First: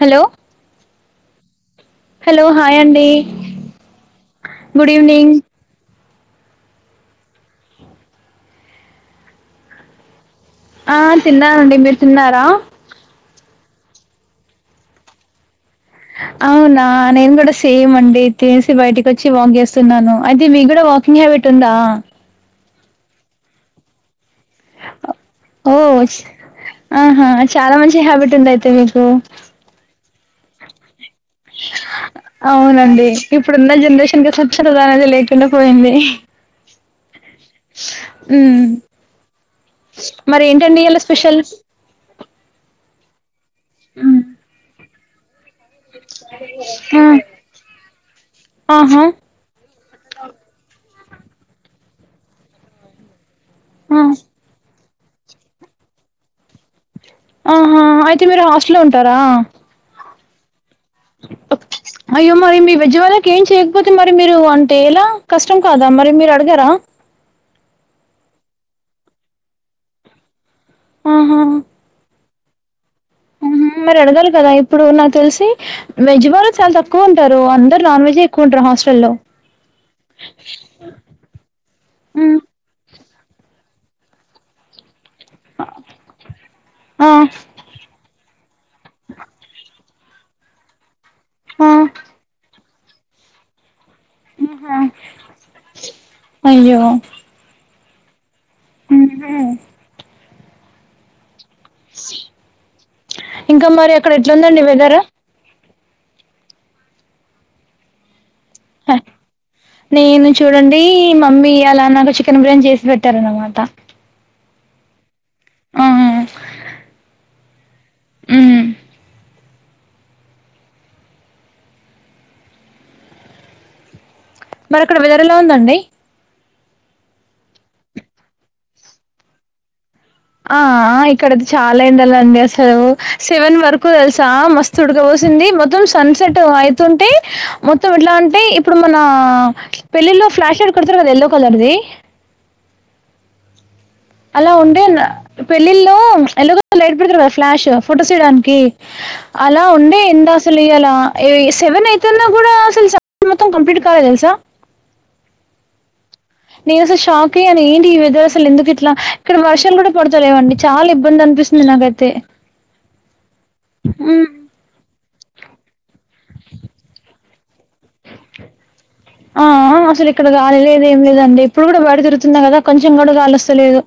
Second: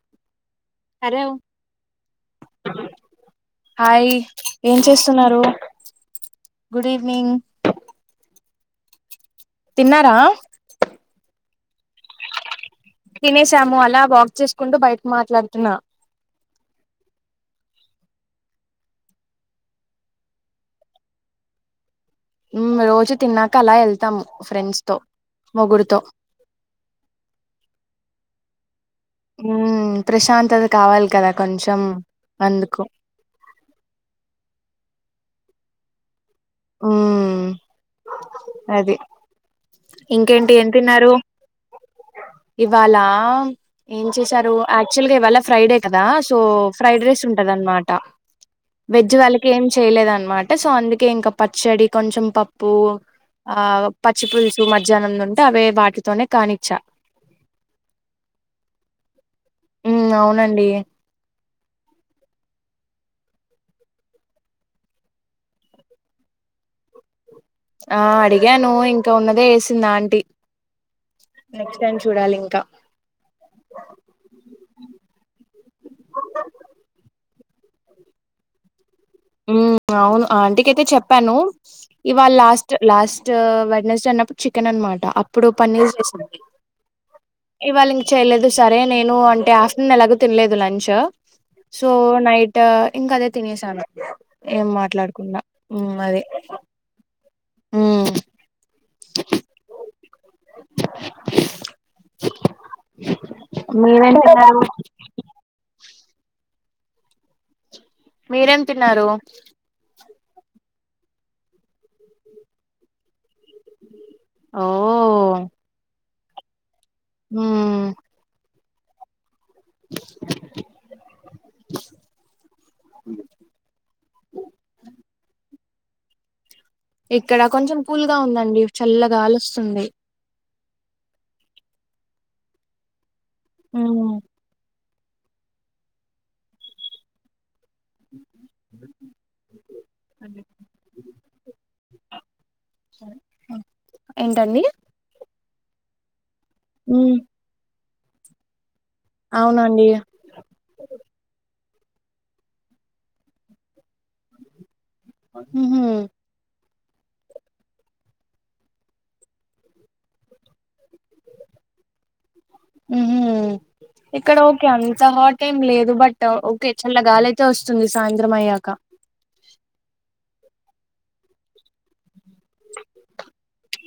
Hello అరే hello hi అండి [inaudible] hi ఏం గుడ్ ఈవినింగ్ చేస్తున్నారు గుడ్ ఈవినింగ్ తిన్నారా ఆ తిన్నారండి మీరు తిన్నారా తనేసాము అలా వాక్ చేసుకుంటూ బయటకు మాట్లాడుతున్నా అవునా నేను కూడా సేమ్ అండి తినేసి బయటికి వచ్చి వాక్ చేస్తున్నాను అయితే మీ కూడా వాకింగ్ అలవాటు ఉందా ఉమ్ రోజు తిన్నాక అలా వెళ్తాము ఫ్రెండ్స్ తో ఓ మొగుడుతో చ్- ఆహా చాలా మంచి హ్యాబిట్ ఉంది అయితే మీకు ది కావాల అవునండి ఇప్పుడున్న జనరేషన్ [inaudible] స్వచ్ఛ ప్రధానది లేకుండా పోయింది ఉమ్ ఉమ్ అది మరి ఇంకేంటి ఎం ఏంటండి ఇయాల తిన్నారు స్పెషల్ ఇవాళ ఏం చేశారు యాక్చువల్గా ఇవాళ ఫ్రైడే కదా సో ఫ్రైడ్ రైస్ ఉంటందనమాట ఆహా వెజ్ వాళ్ళకి ఏం చేయలేదనమాట సో అందుకే ఇంకా పచ్చడి కొంచెం పప్పు ఆ పచ్చిపులుసు మధ్యాహ్నంది ఉంటే అవే వాటితోనే కానిచ్చ ఆహా అయితే మీరు హాస్టల్లో ఉంటారా అవునండి. ఓే అయ్యో మరి మీ వెజ్ వాళ్ళకి ఏం చేయకపోతే మరి మీరు అంటే ఎలా? కష్టం కాదా మరి మీరు అడగరా? ఆ అడిగాను ఇంకా ఉన్నదే ఏసింది ఆంటీ. ఆహా! నెక్స్ట్ టైం చూడాలి ఇం క్క మరి అడగాలి కదా. ఇప్పుడు నాకు తెలిసి వెజ్ వాళ్ళు చాలా తక్కువ ఉం టరు. అందరు నాన్ వెజే ఎక్కువుంటరు హాస్ట ఉ అవును ఆంటికయితే చెప్పాను. ఇవాళ హ్మ్. లాస్ట్ లాస్ ట్ వెడ్నస్డే అన్నప్పుడు చికెన్ అనమాట. అప్పుడు పన్నీర్ చేసింది. ఆ! ఇవాళ ఇంక చెయలేదు. సరే నేను అంటే ఆఫ్టర్నూన్ ఎలాగు తినలేదు లంచ్. ఆ! సో నై ట్ ఇంకా అదే తినసాను. ఏం ఆహా! మాట్లాడకుండా అది. అయ్యో! హ్ హుహు. ఇంకా మరి. అక్కడ మీరేం తిన్నారు ఎట్లుందండి వెదర్? మీరేం తిన్నారు? నేను చూడండి మమ్మీ ఇయాలా నాకు చికెన్ బిర్యానీ చేసి పెట్టారు అనమాట. ఓ హ్మ్ ఉ అ మరి అక్కడ వెదర్ ఎలా ఉందండి? ఇక్కడ కొంచెం కూల్గా ఉందండి. చల్లా గాలోస్తుంది. ఆ ఆ ఇక్కడ చాలా ఏండలండి అసలు సెవెన్ వరకు తెలుసా. మస్ స్త్ ఉడకబోసింది. మొత్తం సన్ సెట్ అయితుంటే మొత్తం ఎట్లా అంటే ఇప్పుడు మనా పెళ్ళిల్లో ఫ్లాష్ లయిట్ కొడతరు కదా ఎల్లో కలర్ది. అలా ఏంటండి ఉండే నా పెళ్ళిళ్లో ఎల్లో కలర్ లయిట్ మ్మ్ పెడతారు కదా ఫ్లాష్, ఫొటోస్ తీయడానికి. అలా అవునండి ఉండే ఎండ అసలు ఇయాలా. ఎ సెవెన్ అయితున్నా కూడా అసలు [inaudible] మొత్తం కంప్లీట్ కాలే తెలుసా. హుహ్ నేను అసలు షాక్ అయ్యాను. ఏంటి ఈ వెదర్ అసలు ఎందుకు ఇట్లా ఇక్కడ వర్షాలు కూడా పడతలేవండి. చాలా ఇబ్బంది అనిపిస్తుంది నాకైతే. అంతహాట్ ఎంలేదు బట్ ట ఓకే చల్లా గాలయితే వస్తుంది సాయంత్రం అయ్యాక. ఆ ఆ ఇక్కడ అసలు గాలి లేదు ఎం లేదండి. ఇప్పుడు కూడా బయట తిరుగుతున్నా కదా కొంచం కూడా గాలొస్తలేదు.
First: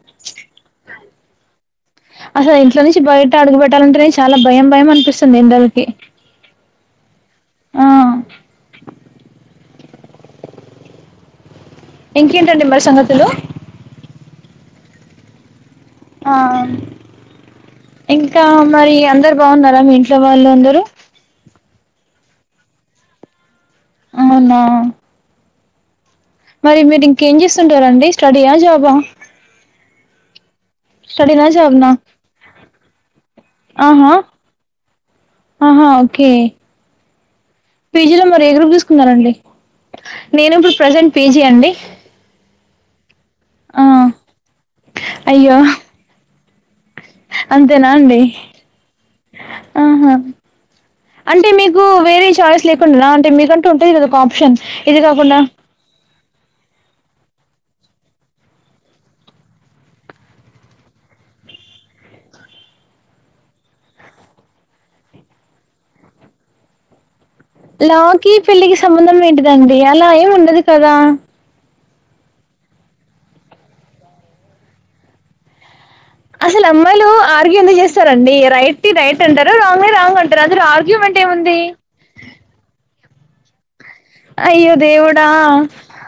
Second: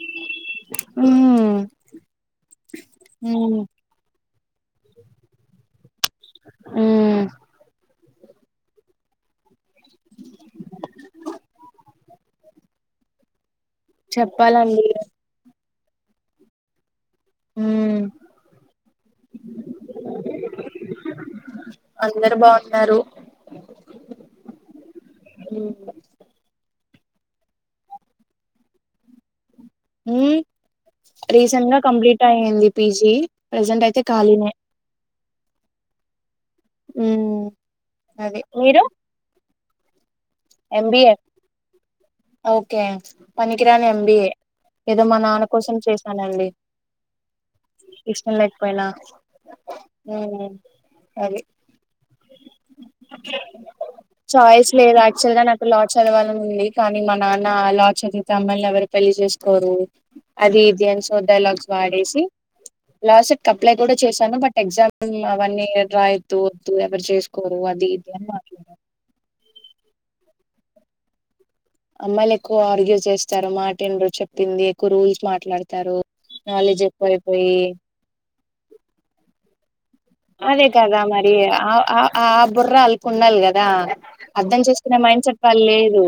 అసలు ఇంట్లో నుంచి బయట అడుగు మ్మ్ పెట్టాలంటనే చి చాలా భయం భయం అనిపిస్తుంది ఎండలకి. హ్ ఆ ఇంకేంటండి మరి సంగతులు. చెప్పాలండి. ఆ ఉమ్ ఇంకా మరి అందరు బాగున్నారా మీ ఇంట్లో వాళ్ళు అందరు అందరు బాగున్నారు అవునా మ్ మరి మీరు ఇంకేం చేస్తుంటారండి స్టడీయా జాబా మ్ స్టడీనా రీసెంట్ గా జాబ్నా కంప్లీట్ అయి్ఇంది పీజీ ప్రజెంట్ అయితే ఆహా ఖాళీనే ఆహా ఓకే ఉమ్ పేజీలో అది మరి ఏ గ్రూపు మీరు తీసుకున్నారండి నేను ఇప్పుడు ప్రజెంట్ ఎంబిఏ పీజి అండి ఓకే ఆ పనికిరాని ఎంబిఏ ఏదో మా నాన్న అయ్యో కోసం చేశానండి అంతేనా అండి ఆహా మ్ అంటే మీకు వేరే చాయిస్ లేకుండేనా అంటే మీకంటూ ఉంటది కదా ఒక ఆప్షన్ ఇది కాకుండా అచ్చుల్గా నాకు ల చదవాలన్ ఉంది కానీ మా నాన్న లా చదివితే అమ్మల్ని ఎవరు పెళ్లి చేసుకోరు అది ఇది సోది డైలాగ్స్ వాడేసి లాస్ట్ట్ అప్లై కూడా చేశాను బట్ ఎగ్జామ్ అవన్నీ ఇయొద్దు వద్దు ఎవరు చేస్ లాకి పెళ్ళికి సంబంధం ఏంటిదండి అలా ఏం ఉండదు కదా అమ్మాయిలు ఎక్కువ ఆర్గ్యూ చేస్తారు మాటీండ్రు చెప్పింది ఎక్కువ రూల్స్ మాట్లాడుతారు అసలు అమ్మాయిలు ఆర్గ్యూ ఎందుకు చేస్తారండి రైట్ ని రైట్ అంటారు రాంగ్ ది రాంగ్ అంటారు అందులో అదే కదా ఆర్గ్యుమెంట్ మరి ఏముంది ఆ ఆ బుర్రా అళ్ళకు ఉండాలి కదా అర్ధం అయ్యో చేసుకునే మైండ్ దేవుడా సెట్ వాళ్ళు లేదు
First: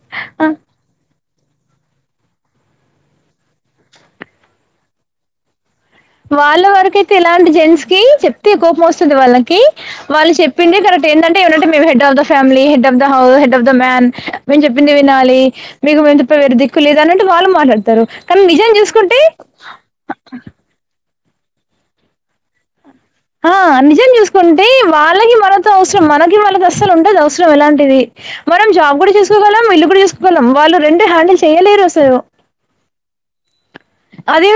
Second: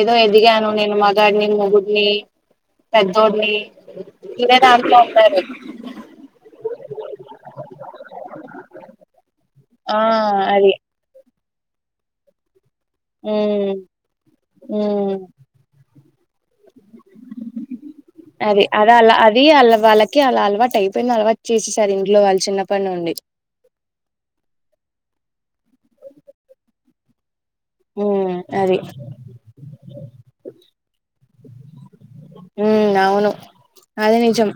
ఏదో ఆ ఎదిగాను నేను మా గాడిని మొగున్ని పెద్దోడిని తినే దాంట్లో ఉంటారు వాళ్ళ వరకయితే ఇలాంటి జెంట్స్ కి చెప్తే కోపం వస్తుంది వాళ్ళకి ఆ వాళ్ళు అది చెప్పిండే కర్రెక్ట్ ఏంటంటే ఏమంటే మేము head of the family hay head of the house head of um the man మేము చెప్పిందే ఉమ్ వినాలి మీకు మీము తప్ప వేరు దిక్కు లేదు అన్నట్ వాళ్ళు మాట్లాడ్ ారు కానీ అది నిజం అది అలా చూసుకుంటే అది అళ్ళ వాళ్ళకి అలా అలవాటు అయిపోయింది అలవాటు చేసేసారు ఇంట్లో వాళ్ళ చిన్నప్పటి నుండి ఆ నిజం చూసుకుంటే వాళ్ళకి మనతో అవసరం మనకి వాళ్ళకి అస్సలు ఉండద్ అవస్ సరం అలాంటిది ఉమ్ మనం అది జాబ్ కూడా చసుకోగాలం ఇల్లు కూడా చేసుకోగలం వాళ్ళు రెండు హ్యాండిల్ చేయలేరు అస లు ఉమ్ అవును అది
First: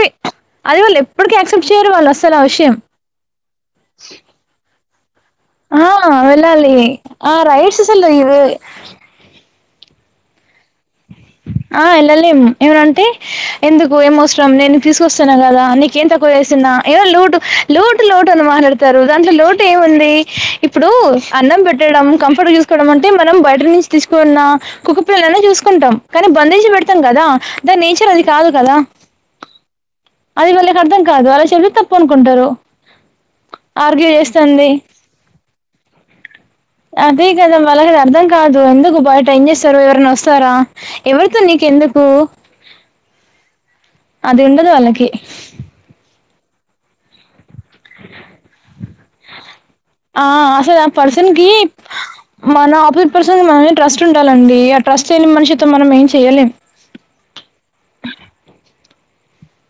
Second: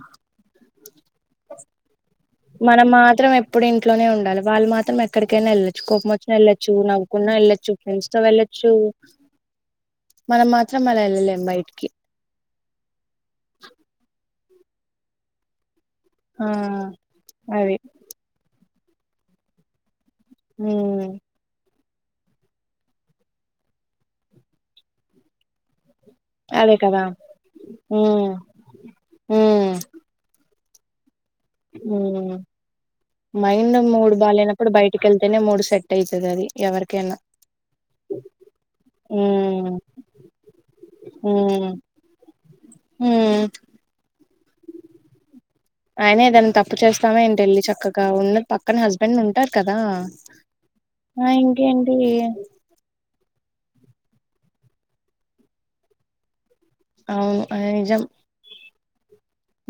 అది వాళ్ళు ఎప్పటికి యాక్సెప్ట్ చేయరు వాళ్ళు అస్ మనం మాత్రం ఎప్పుడు ఇంట్లోనే ఉండాలి వాళ్ళు మాత్రం ఎ ఎక్కడికైనా వెళ్ళొచ్చు ఆ! కోపం వచ్చిన వెళ్ళొచ్చు వెళ్ళాలి. నవ్వుకున్నా ఆ వెళ్ళచ్చు రైట్స్ అసలు ఫ్రెండ్స్ తో ఇవి వెళ్ళొచ్చు మనం మాత్ ఆ వెళ్ళలేం ఏమనంటే ఎందుకు ఏమవసరం నేను తీసుకొస్తున్న కదా నిక్ కేం తక్కువ ఆ చేస్తున్న ఏదో లోటు అది లోటు లోటు అని మాట్లాడుతారు దాంట్లో లోటు ఏముంది ఇప్పుడు ఉమ్ అన్నం పెట్ ట్టడం కంఫర్ట్ చూసుకోవడం అంటే మనం బయట నుంచి తీసుకున్న కుక్క పిల్లనే చూసుకుంటాం కానీ బంధించి పెడుతాం కదా దాని నేచర్ అది ఉమ్ కాదు కదా ఉమ్ అది వాళ్ళకి అర్థం కాద అలా చెప్తే ఉమ్ తప్పునుకుంటారు మైండ్ మూడు బాగాలేనప్పుడు బయటకి వెళ్తేనే మూడు సెట్ అయితది అది ఎవరికైనా అదే కదా వాళ్ళకి అది అర్థం కాదు ఎందుకు బాయట ఎం ఉమ్ చేస్తారు ఎవరైనా వస్తారా ఎవరితో ఉమ్ నీకెందుకు ఉమ్ అదుండదు వాళ్ళకి అయినా ఏదన్న తప్పు చేస్తామ ఇంటికి ఎల్లి చక్కగా ఉన్నది పక్కన హస్బెండ్ ఉంటార్ కదా, ఆ అసలు పర్సన్ ఆ కి ఇంకేంటి మన ఆపోజిట్ పర్సన్ మన మీద ట్రస్ట్ ఉండాలండి, ఆ ట్రస్ట్ లేని మనిషితో మనం ఏం చెయ్యలేం. అవును అ నిజం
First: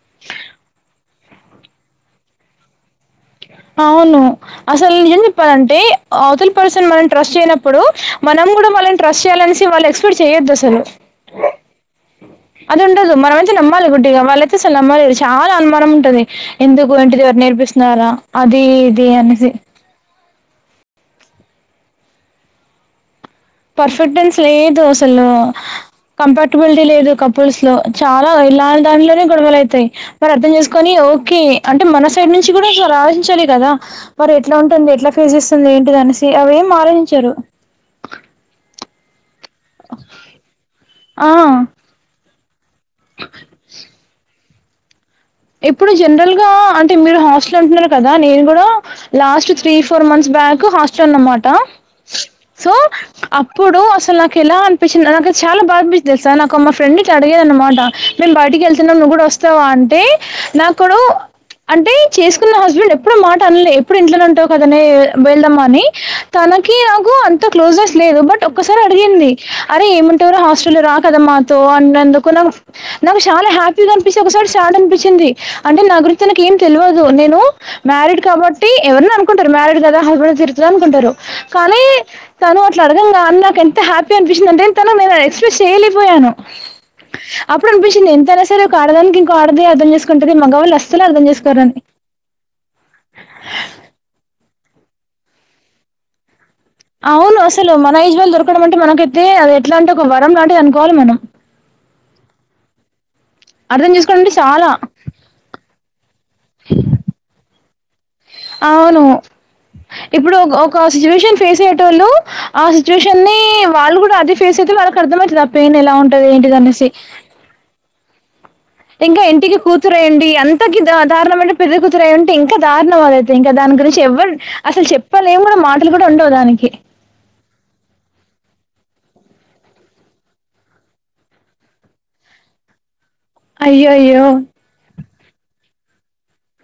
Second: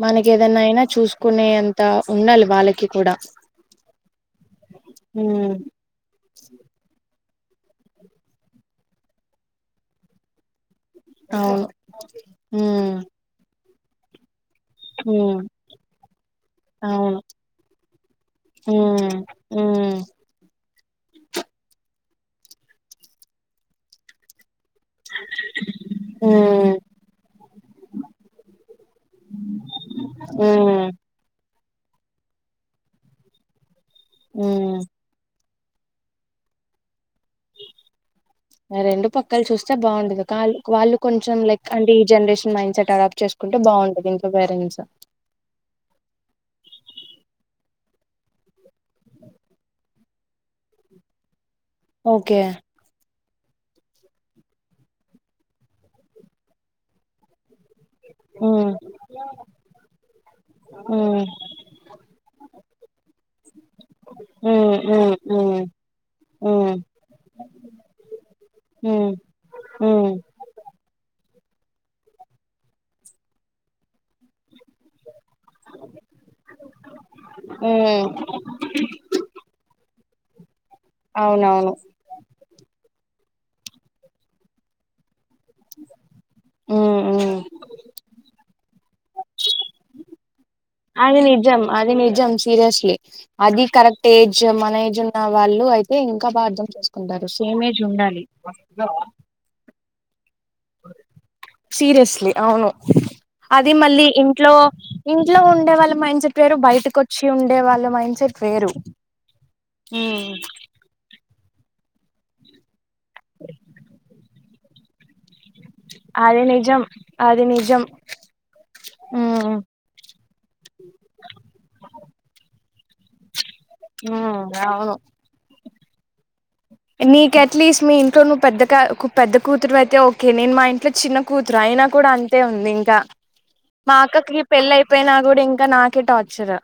మనకి ఏదన్నా అయినా చూసుకునే అంత ఉండాలి వాళ్ళకి కూడా అవును, అసల్ న ఏం ఉమ్ చెప్పాలంటే అవతలి పర్సన్ మన్ ట్రస్ట్ చేయనప్పుడు, మనం కూడా వాళ్ళని ట్రస్ట్ చేయాలనేసి వాళ్ళు ఎక్స్పెక్ట్ చేయొద్దు అసలు. అవును ఉమ్ అదుండదు మనమైతే నమ్మాలి గుడ్టిగా వాళ్ళ తీసే నమ్మలేదు ఉమ్ చాలా అనుమానం ఉంటది, ఎందుకు అవును ఏంటిది ఎవరైనా నేర్పిస్తున్నారా అది ఇది అనేసి. హు పర్ఫెక్టెన్స్ లేదు అసలు హ్మ్ కంఫర్టబిలిటీ లేదు కపుల్స్ లో చాలా ఇలాంటి దాంట్లోనే గొడవలు అయితయి. మరి అర్థం హ్మ్ చేసుకొని ఓకే అంటే మన సైడ్ నుంచి కూడా జర ఆలోచించాలి కదా, వారు ఎట్లా హ్మ్ ఉంటుంది ఎట్లా ఫేస్ చేస్ ఎంటిదనేసి అవేం ఆలోచించరు. ఆ రెండు ప కల్ చూస్తే బాగుండదు. కాళ్ వాళ్ళు ఆ కొంచెం లైక్ అంటే ఈ జనరేషన్ మైండ్ సెట్ అడాప్ట్ చేసుకుంటే బాగుంటది ఇంక పేరే స ఇప్పుడు జనరల్ గా అంటే మీరు హాస్టల్ అంటున్నారు కదా, నేను కూడా లాస్ట్ త్రీ ఫోర్ మంత్స్ వాకు హాస్టల్ అన్నమాట ఓకే సో అప్పుడు అసలు నాకు ఎలా అనిపించింది, నాకైతే చాలా బాదనిపించింది తెల్సా నాకు మా ఫ్రెండ్ ఇట్ల అడిగేది అనమాట. మేం బయటికి హ్మ్ వెళ్తున్నాం నువ్వు కూడా వస్తావా అంటే నాకుడు హ్మ్ అంటే చేసుకున్న హస్బెండ్ ఎప్పుడు మాట అనలే, ఎప్పుడు ఇంట్లనే ఉంటవు హ్మ్ కదనే హ్మ్ వెళ్దాం హ్మ్ అని. త నకి హ్మ్ నాకు అంత క్లోజెస్ లేదు, బట్ ఒకసారి హ్మ్ అడిగింది అరే హ్మ్ ఏముంటవ్ రా హాస్టల్ రా మాతో అన్నందుకు నా నాకు చాలా హ్యాపీగా అనిపిచి ఒకసోట సాడ్ చింది అంటే నా గురించి తనకేం ఏం తెల్వదు. నేను హ్మ్ మ్యారీడ్ కాబట్టి ఎవరైనా అనుకుంటరు మ్యారీడ్ గ హబ తీరుగుతది అనుకుంటరు. అవునవును కానీ తను అట్లా అడగ అన్ నాకు ఎంత హ్యాపీ అనిపించిందంటే తనమీద ఎస్ శేలిపోయాను. హ్మ్ హ్మ్ అప్పుడు అనిపించింది ఎంతైనా సరే ఒక అడదానికి ఇంకో అడది అర్ధం చేస్ అది నిజం. అది నిజం సీరియస్లీ. అది కరెక్ట్ ఏ జ్ మన ఏజ్ ఉన్న వాళ్ళు అయితే ఇంకా బా అర్ధ అవును అసలు. మన ఏజ్ వాళ్ళు దొరకడం అంటే మనకైతే అది ఎట్లా అంటే ఒక వ రం లాంటిది అనుకోవాలి మనం. సీరియస్లీ అవును అది అర్థం మళ్ళీ చేసుకోవడం అంటే ఇంట్లో, చాలా ఇంట్లో ఉండే వాళ్ళ మైండ్సెట్ వేరు, బయటకు వచ్చి ఉండే వాళ్ అవును, ఇప్పుడు ఒక ఒక సిచ్యువేషన్ ఫేస్ అయ్యేటోల్లు ఆ సి సిచువేషన్ని వాళ్ళు కూడా అదే ఫేస్ అయితే వాళ్ళకి అర్థమయితద పెయిన్ ఎలా ఉంటది అది నిజం ఏంటిదనేసి. అది నిజం ఇంకా ఉమ్ ఇంటికి కూతురెండి య కి దా దారుణం అంటే పెళ్ళికూతురు అయ్యుంటే ఇంకా దారుణం అదయితే ఇంక, దాన్ గురించి ఎవ్వర్ ఉమ్ అసల్ చెప్పలేం కూడ మా కూడా ఉండవ్ దానికి నీకి అట్లీస్ట్ మీ ఇంట్లో నువ్వు పెద్ద క కు పెద్ద కూతురు అయితే ఓకే నేను మా ఇంట్లో చిన్న కూతురు అయినా కూడా అంతే ఉంది ఇంకా అయ్యో మా అయ్యో అక్కకి పెళ్ళి అయిపోయినా కూడా ఇంకా నాకే టార్చర్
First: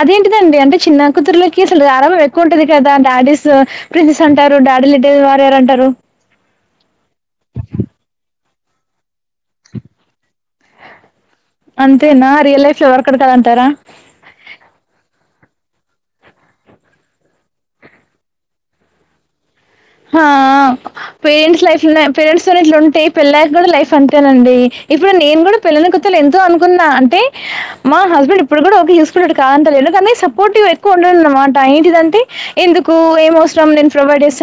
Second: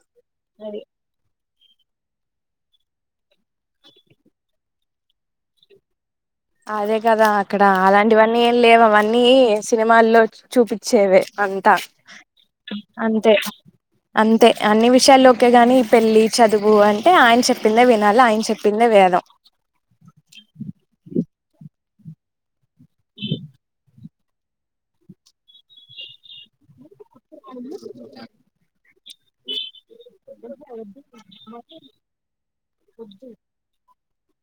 అదేంటిదండి అంటే అది చిన్న కూతుర్లకి అసలు గారాబం ఎక్కువ ఉంటది కదా డాడీస్ స్ ప్రిన్సెస్ అంటారు, డాడీ లిటిల్ వారియర్ అంటరు. అదే కదా అక్కడ అలాంటివన్నీ ఏం లేవు అవన్నీ. అవన్నీ సినిమాల్లో చూపించేవే అంతా అంతేనా రియల్ లైఫ్ లో వర్కౌట్ అంతే. కాదంటారా అంతే అన్ని విషయాల్లో. అంతేగాని ఈ పెళ్ళలి చదువు అంటే ఆయన చెప్పిందే వినాలి ఆయన చెప్పిందే వేదం. ఆ పేరెంట్స్ లైఫ్ లానే పేరెంట్స్ తోనే ఇట్లా ఉంటే పెళ్ళయ్యాక కూడా లైఫ్ అంతేనండి. ఇప్పుడు నేను కూడా పెళ్ళైన కొత్తల ఎంతో అనుకున్నా. [inaudible] మా హస్బెండ్ ఇప్పుడు కూడా ఒక యూస్ఫుల్ అ కాద తె లేదు కానీ సపోర్టివ్ ఎక్కువ ఉండడు అన్నమాట ఏంటిదంటే. ఎందుకు ఏమి అవసరం లేదు.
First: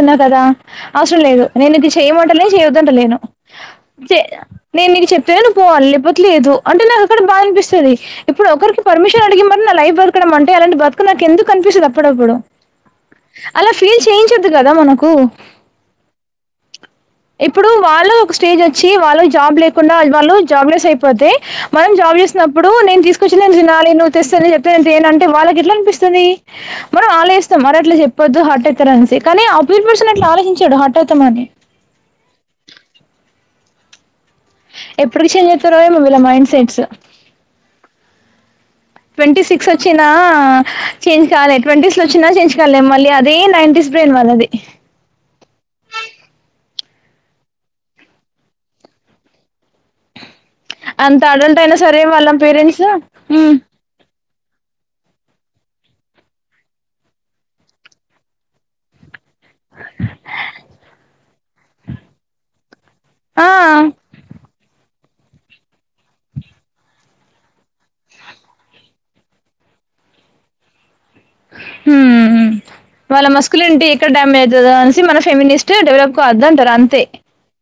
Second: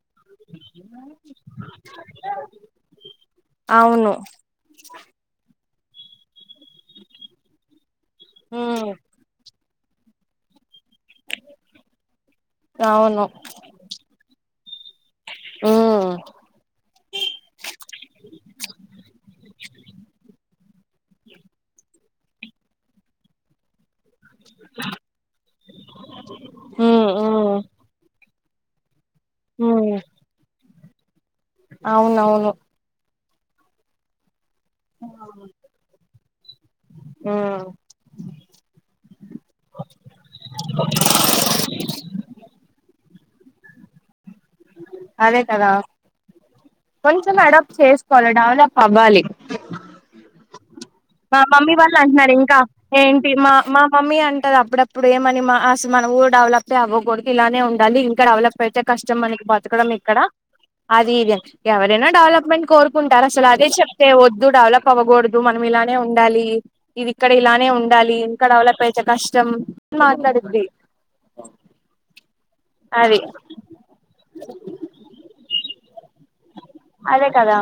ఉన్నావ్ కదా అవసరం లేదు నేను ఇది చేయమనట్లే చేయొద్దంటాలేను అవును నేను ఇది. చెప్పతేనే నవ్వు పోవాలి లేట్లేదు అంటే అక్కడ బాద అనిపిస్తది ఇప్పుడు ఒకరికి పర్మిషన్ అడిగి మరి నా లైఫ్. బతకడం అంటే అలాంటి బతుకు నాకు ఎందుకు అనిపిస్తది అప్పుడప్పుడు అవును అలా ఫీల్ చేయించద్దు. కదా మనకు. ఆ. ఇప్పుడు వాళ్ళు ఒక స్టేజ్ వచ్చి వాళ్ళు జాబ్ లేకుండా వాళ్ళు. జాబ్ లెస్ అయిపోతే మనం జాబ్ చేసినప్పుడు నేను తీసుకొచ్చిన తినాలి నువ్వు. తెస్తుంది చెప్తందింటే ఏనంటే వాళ్ళకి ఎట్లా అనిపిస్తది ఉమ్ మనం ఆన్ లో ఇస్తాం ఉమ్ మరి అట్లా చెప్. వద్దు హార్ట్ట్రాన్స్ కానీ ఆపోజిట్ ఉమ్ పర్సన్ అట్లా ఆలోచించడు హట్వుతామని. అవునవును. ఎప్పుడు చేంజ్ చేస్తారో ఏమో వీళ్ల మైండ్ సెట్స్. ఉమ్ [inaudible] ట్వంటీ సిక్స్ వచ్చినా చేంజ్ కాలే ట్వంటీస్ లో వచ్చినా చేంజ్ కలే మళ్ళీ అ. అదే నైంటీస్ బ్రెన్ వాళ్లది. అదే కదా. కొంచెం అడాప్ట్ చేసుకోవాలి డెవలప్ అవ్వాలి. అంత మా అడల్ట్ మమ్మీ అయినా వాళ్ళు సరే వాళ్ళ అంటున్నారు ఇంకా పేరెంట్స్ ఏంటి మా మా మమ్మీ అంటు. తుంటది అప్పుడప్పుడు ఏమని మహస్ మన ఊరు డెవలప్ ఏ అవ్వకదాడు ఇలానే ఉండాలి, ఇంకా డెవలప్ అయితే కష్టం అనీ. బతకడం ఇక్కడ అది ఇది ఎవరైనా డెవలప్మెంట్ కోరుకు. కుంటారు అసలు అదే చెప్తే వద్దు డెవలప్ అవ్వకూడదు మనం ఇలాంటి. ఇలానే ఉండాలి ఇది ఇక్కడ ఇలానే ఉండాలి ఇంకా డెవలప్ ఐతే కష్టం మాట్లాడిద్ది. హ్మ్ వాళ్ళ మస్కులు ఇంటి ఇక్కడ డ్యామేజ్ అవుతదొ అనిసి మన ఫ్యామినిస్ట్ డెవలప్. వద్దు అంటారు అంతే. అదే కదా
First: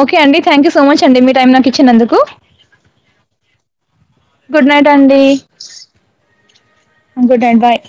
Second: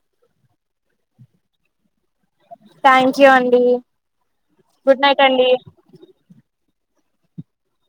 ఓకే అండి థాంక్యూ సో మచ్ అండి మీ టైం నాకు ఇచ్చినందుకు. థ్యాంక్ యూ అండి గుడ్ నైట్ అండి. Good night bye.